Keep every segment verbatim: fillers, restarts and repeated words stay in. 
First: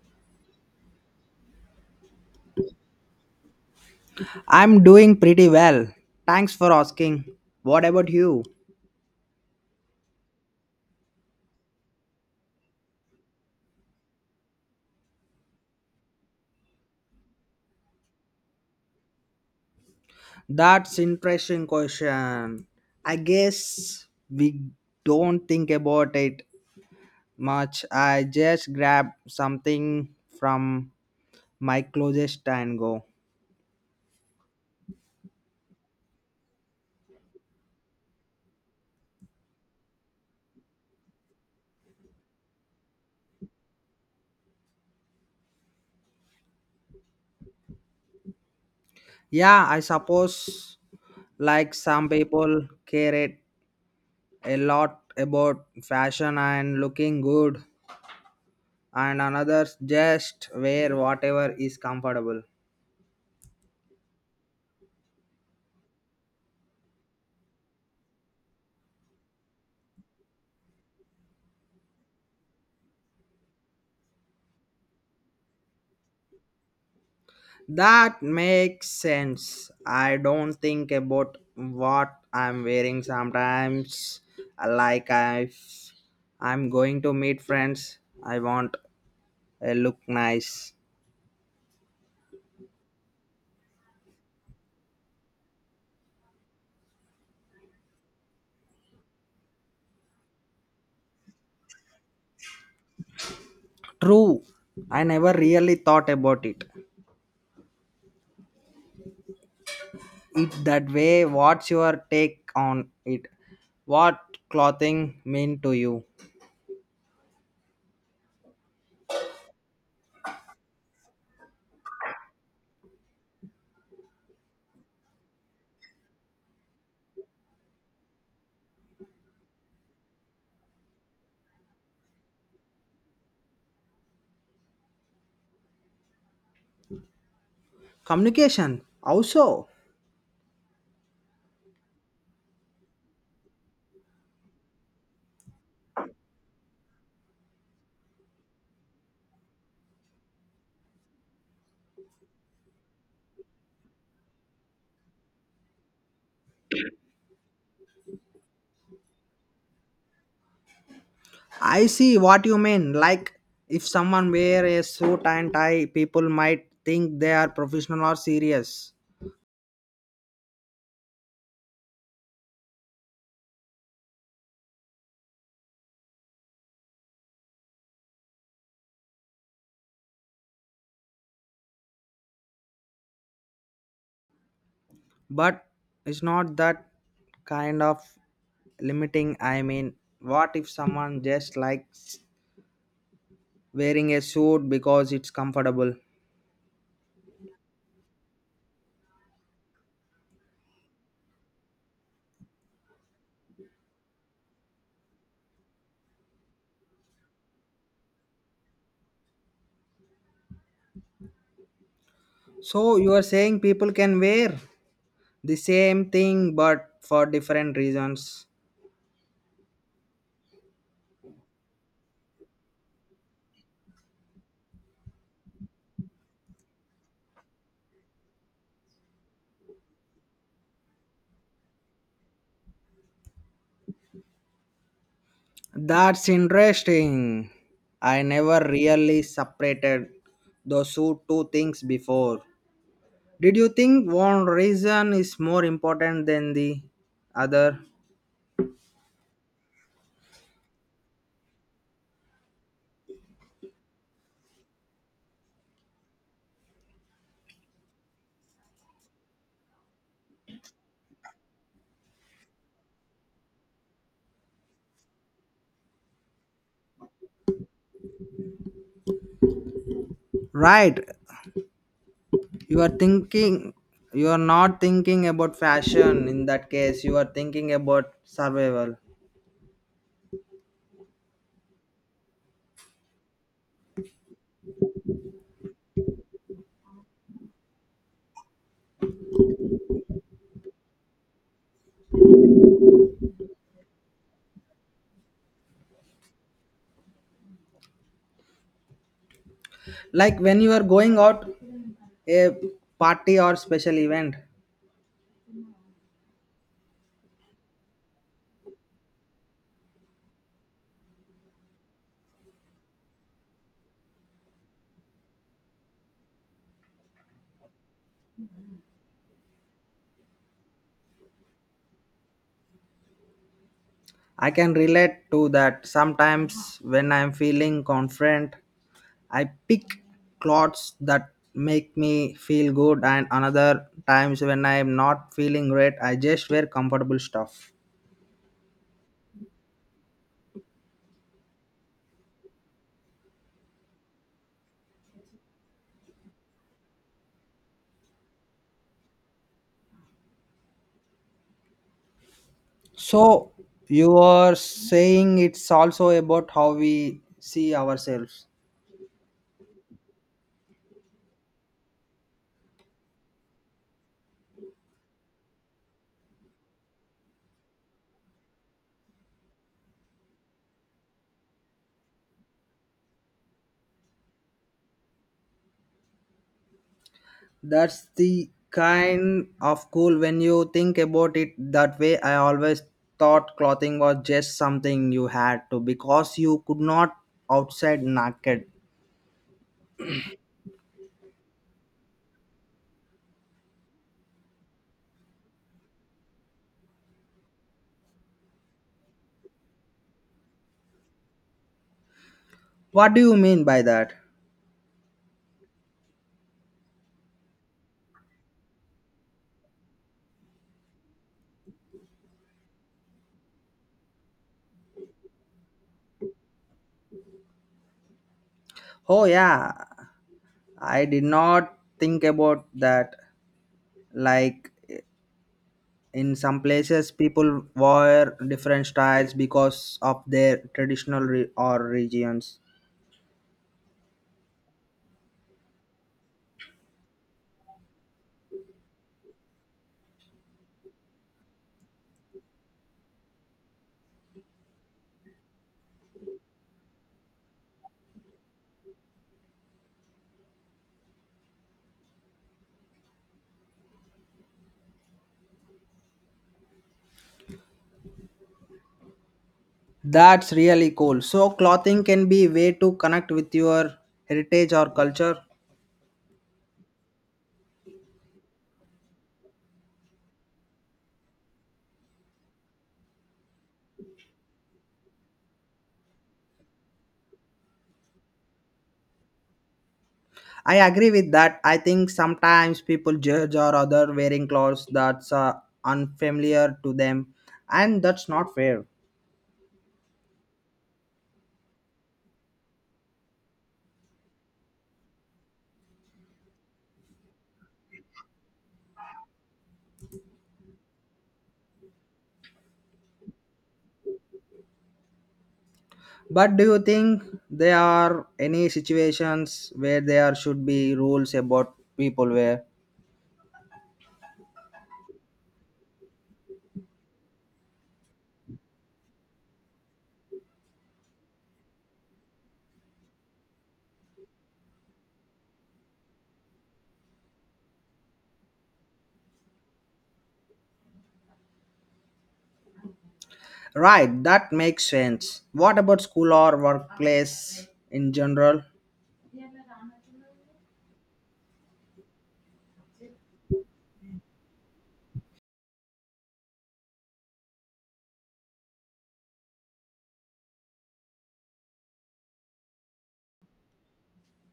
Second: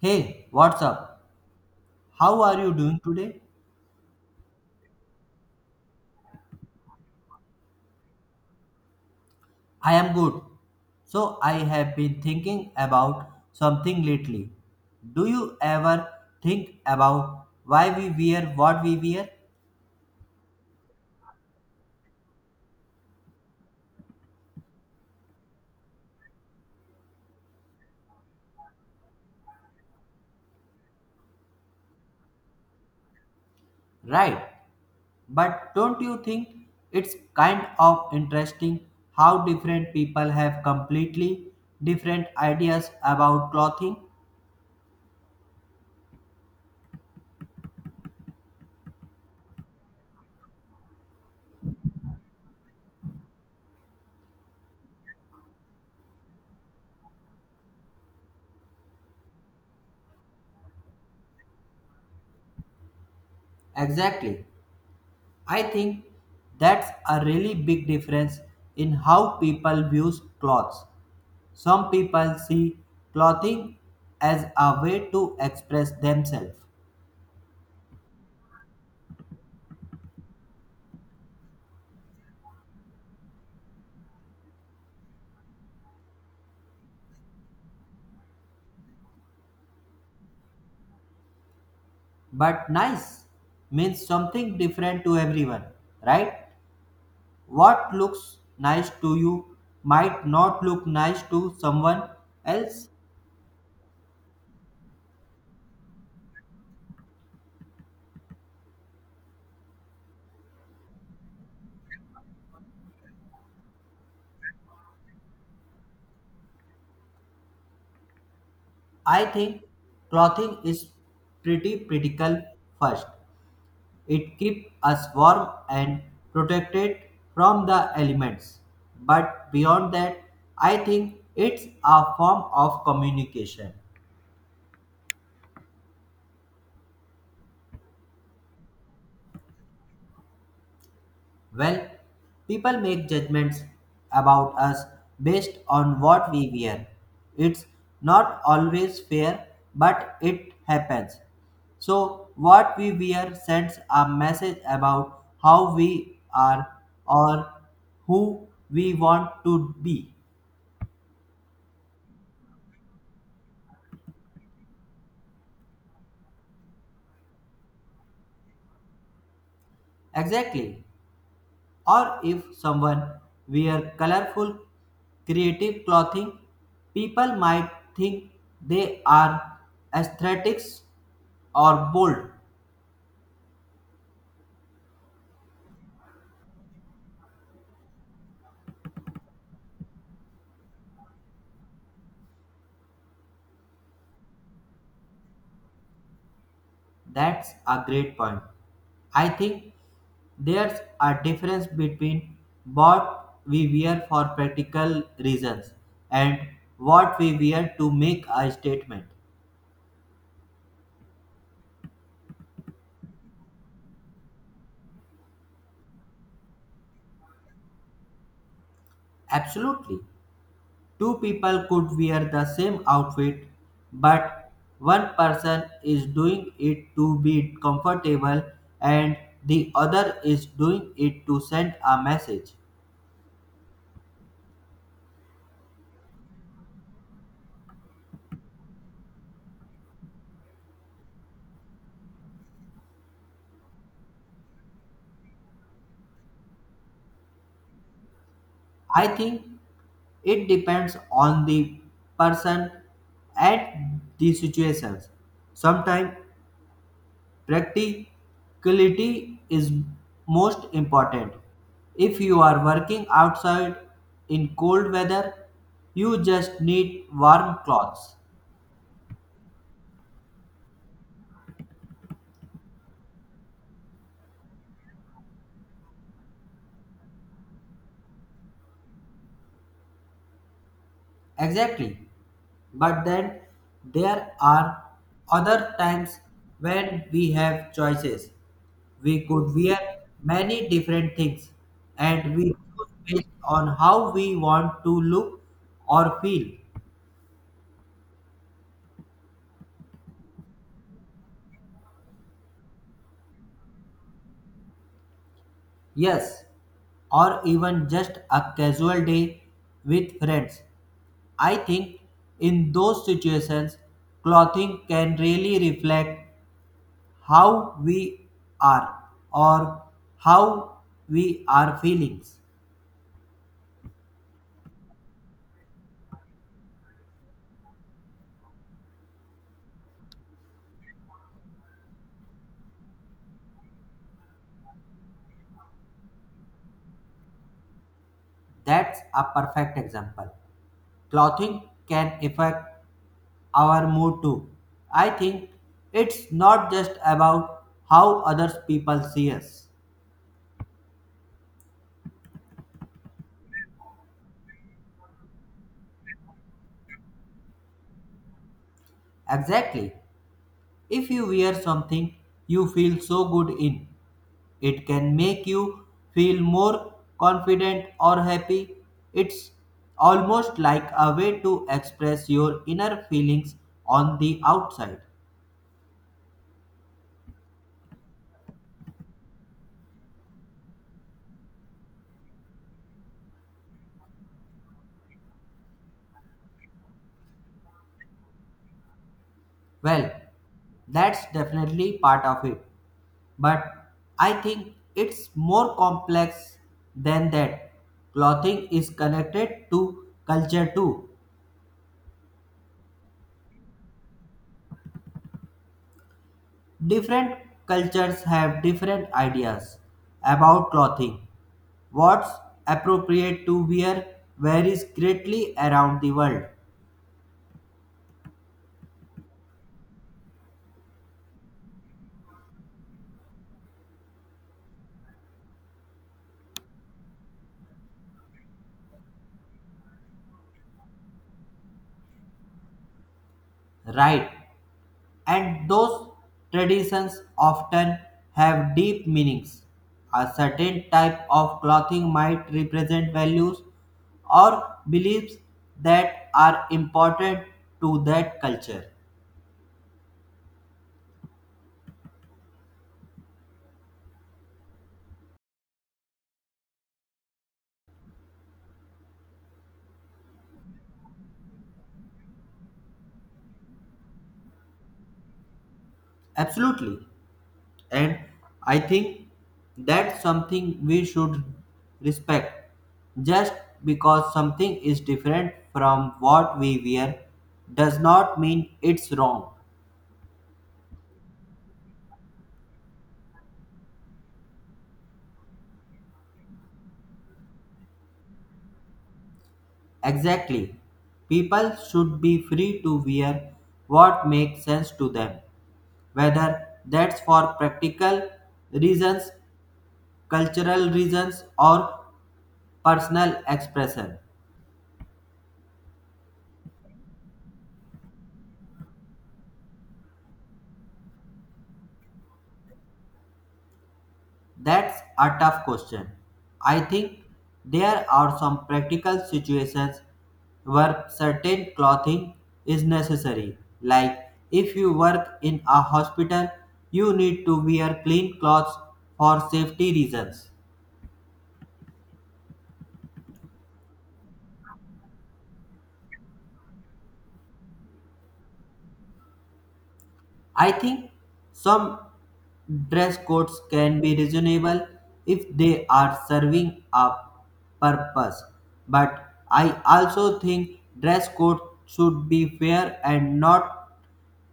Hey, what's up? How are you doing today? I'm doing pretty well. Thanks for asking. What about you? I am good. So, I have been thinking about something lately. Do you ever think about why we wear what we wear? That's interesting question. I guess we don't think about it much. I just grab something from my closest and go. Right. But don't you think it's kind of interesting how different people have completely different ideas about clothing? Yeah, I suppose like some people care it a lot about fashion and looking good and others just wear whatever is comfortable. Exactly. I think that's a really big difference in how people views clothes. Some people see clothing as a way to express themselves, That makes sense. I don't think about what I'm wearing sometimes. Like if I'm going to meet friends, I want a look nice. but nice means something different to everyone, right? What looks nice to you might not look nice to someone else. True. I never really thought about it. It that way. What's your take on it? What clothing mean to you? I think clothing is pretty critical first. It keeps us warm and protected from the elements. But beyond that, I think it's a form of communication. Communication. Also. Well, people make judgments about us based on what we wear. It's not always fair, but it happens. So, what we wear sends a message about how we are or who we want to be. I see what you mean. Like, if someone wear a suit and tie, people might think they are professional or serious. Exactly. Or if someone wear colorful, creative clothing, people might think they are aesthetics or bold. But it's not that kind of limiting. I mean, what if someone just likes wearing a suit because it's comfortable? That's a great point. I think there's a difference between what we wear for practical reasons and what we wear to make a statement. So you are saying people can wear the same thing but for different reasons. Absolutely. Two people could wear the same outfit, but one person is doing it to be comfortable and the other is doing it to send a message. That's interesting. I never really separated those two two things before. Did you think one reason is more important than the other? I think it depends on the person at the situations. Sometimes practicality is most important. If you are working outside in cold weather, you just need warm clothes. Right. You are thinking you are not thinking about fashion in that case. You are thinking about survival. Exactly. But then there are other times when we have choices. We could wear many different things and we choose based on how we want to look or feel. Like when you are going out a party or special event. Yes, or even just a casual day with friends. I think in those situations, clothing can really reflect how we are or how we are feelings. I can relate to that. Sometimes when I'm feeling confident I pick clothes that make me feel good, and another times when I am not feeling great, I just wear comfortable stuff. That's a perfect example. Clothing can affect our mood too. I think it's not just about how others people see us. So, you are saying it's also about how we see ourselves. Exactly. If you wear something you feel so good in, it can make you feel more confident or happy. It's almost like a way to express your inner feelings on the outside. That's the kind of cool when you think about it that way. I always thought clothing was just something you had to because you could not outside naked. Well, that's definitely part of it. But I think it's more complex than that. Clothing is connected to culture too. What do you mean by that? Different cultures have different ideas about clothing. What's appropriate to wear varies greatly around the world, Oh, yeah. I did not think about that. Like in some places, people wear different styles because of their traditional re- or regions. right? And those traditions often have deep meanings. A certain type of clothing might represent values or beliefs that are important to that culture. That's really cool. So clothing can be a way to connect with your heritage or culture. Absolutely. And I think that's something we should respect. Just because something is different from what we wear does not mean it's wrong. I agree with that. I think sometimes people judge or other wearing clothes that's uh, unfamiliar to them, and that's not fair. Exactly. People should be free to wear what makes sense to them, whether that's for practical reasons, cultural reasons, or personal expression. But do you think there are any situations where there should be rules about people wear? That's a tough question. I think there are some practical situations where certain clothing is necessary. Like if you work in a hospital, you need to wear clean clothes for safety reasons. Right, that makes sense. What about school or workplace in general? I think some dress codes can be reasonable if they are serving a purpose, but I also think dress code should be fair and not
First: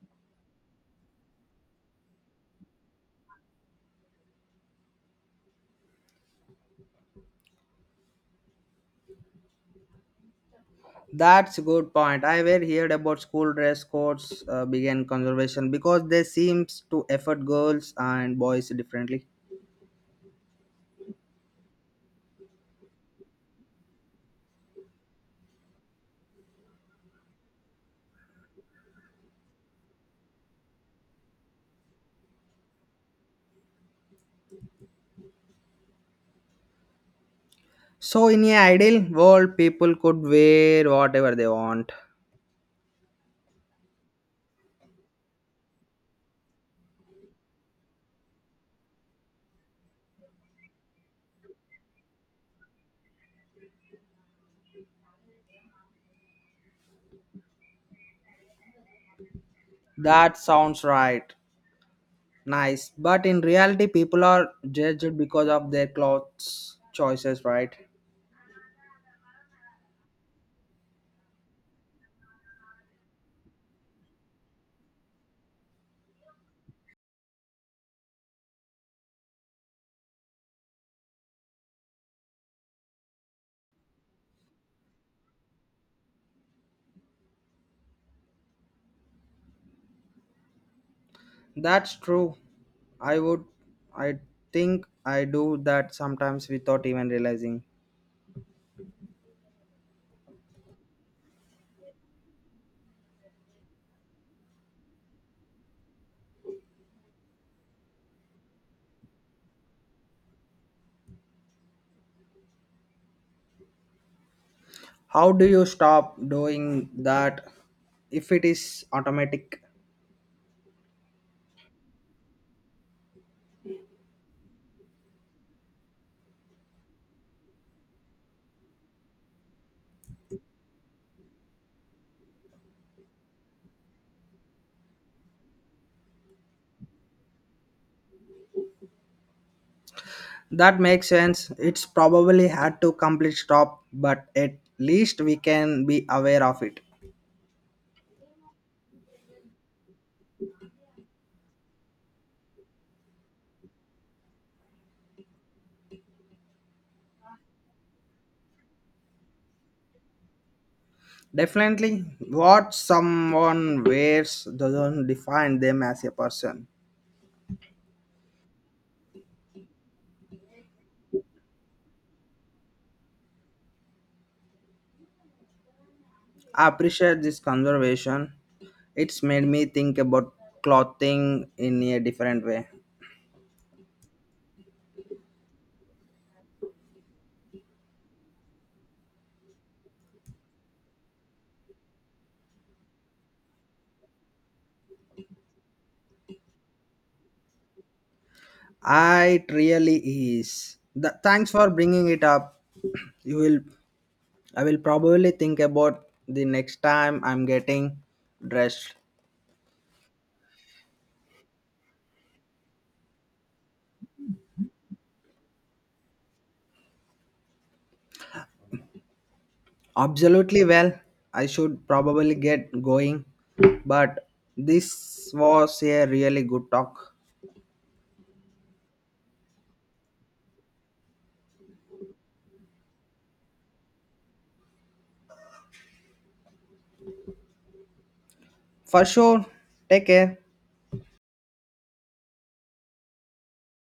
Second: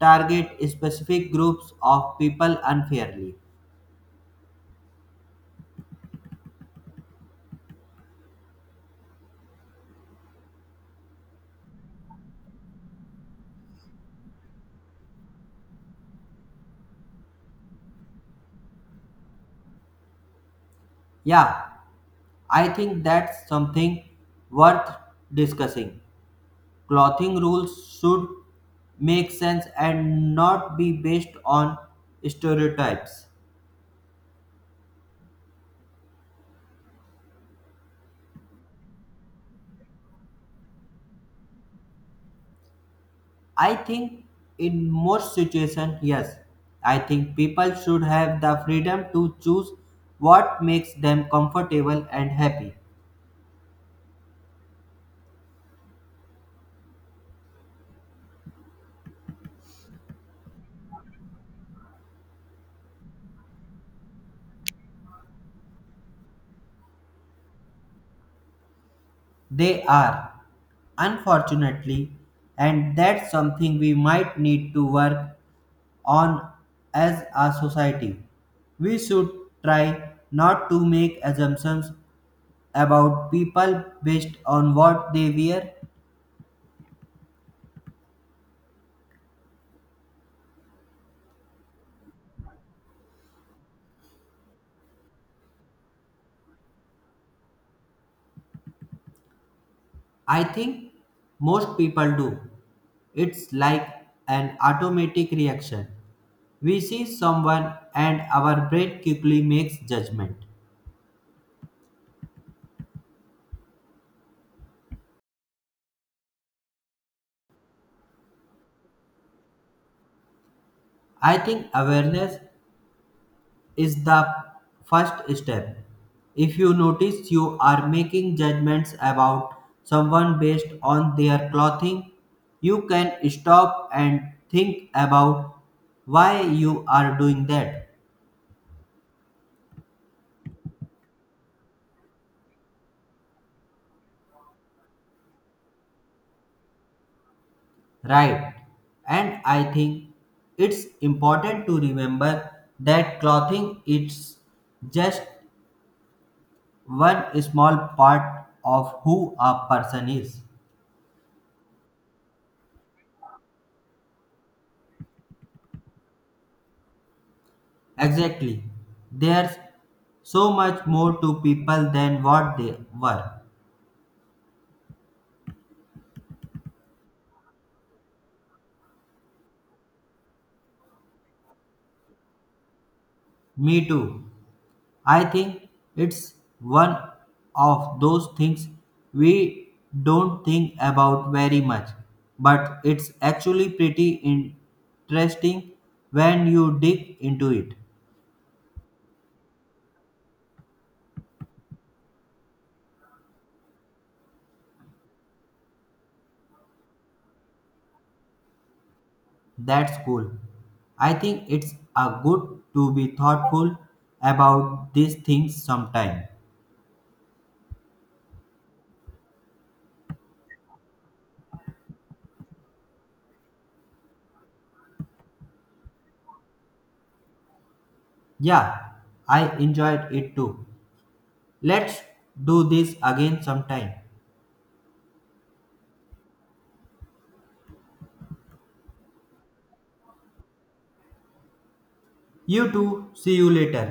target specific groups of people unfairly. That's a good point. I were heard about school dress codes uh, began conservation because they seems to affect girls and boys differently. Yeah, I think that's something worth discussing. Clothing rules should make sense and not be based on stereotypes. So in an ideal world, people could wear whatever they want. I think in most situations, yes. I think people should have the freedom to choose what makes them comfortable and happy. That sounds right. Nice. But in reality, people are judged because of their clothes choices, right? They are, unfortunately, and that's something we might need to work on as a society. We should try not to make assumptions about people based on what they wear. That's true. I would, I think I do that sometimes without even realizing. I think most people do. It's like an automatic reaction. We see someone and our brain quickly makes judgment. How do you stop doing that if it is automatic? I think awareness is the first step. If you notice you are making judgments about someone based on their clothing, you can stop and think about why you are doing that. That makes sense. It's probably had to complete stop, but at least we can be aware of it. Right. And I think it's important to remember that clothing is just one small part of who a person is. Definitely, what someone wears doesn't define them as a person. Exactly. There's so much more to people than what they were. I appreciate this conservation. It's made me think about clothing in a different way. Me too. I think it's one of those things we don't think about very much, but it's actually pretty interesting when you dig into it. I really is. Th- thanks for bringing it up. You will. I will probably think about the next time I'm getting dressed. That's cool. I think it's a good to be thoughtful about these things sometime. Absolutely well. I should probably get going. But this was a really good talk. Yeah, I enjoyed it too. Let's do this again sometime. For sure. Take care. You too. See you later.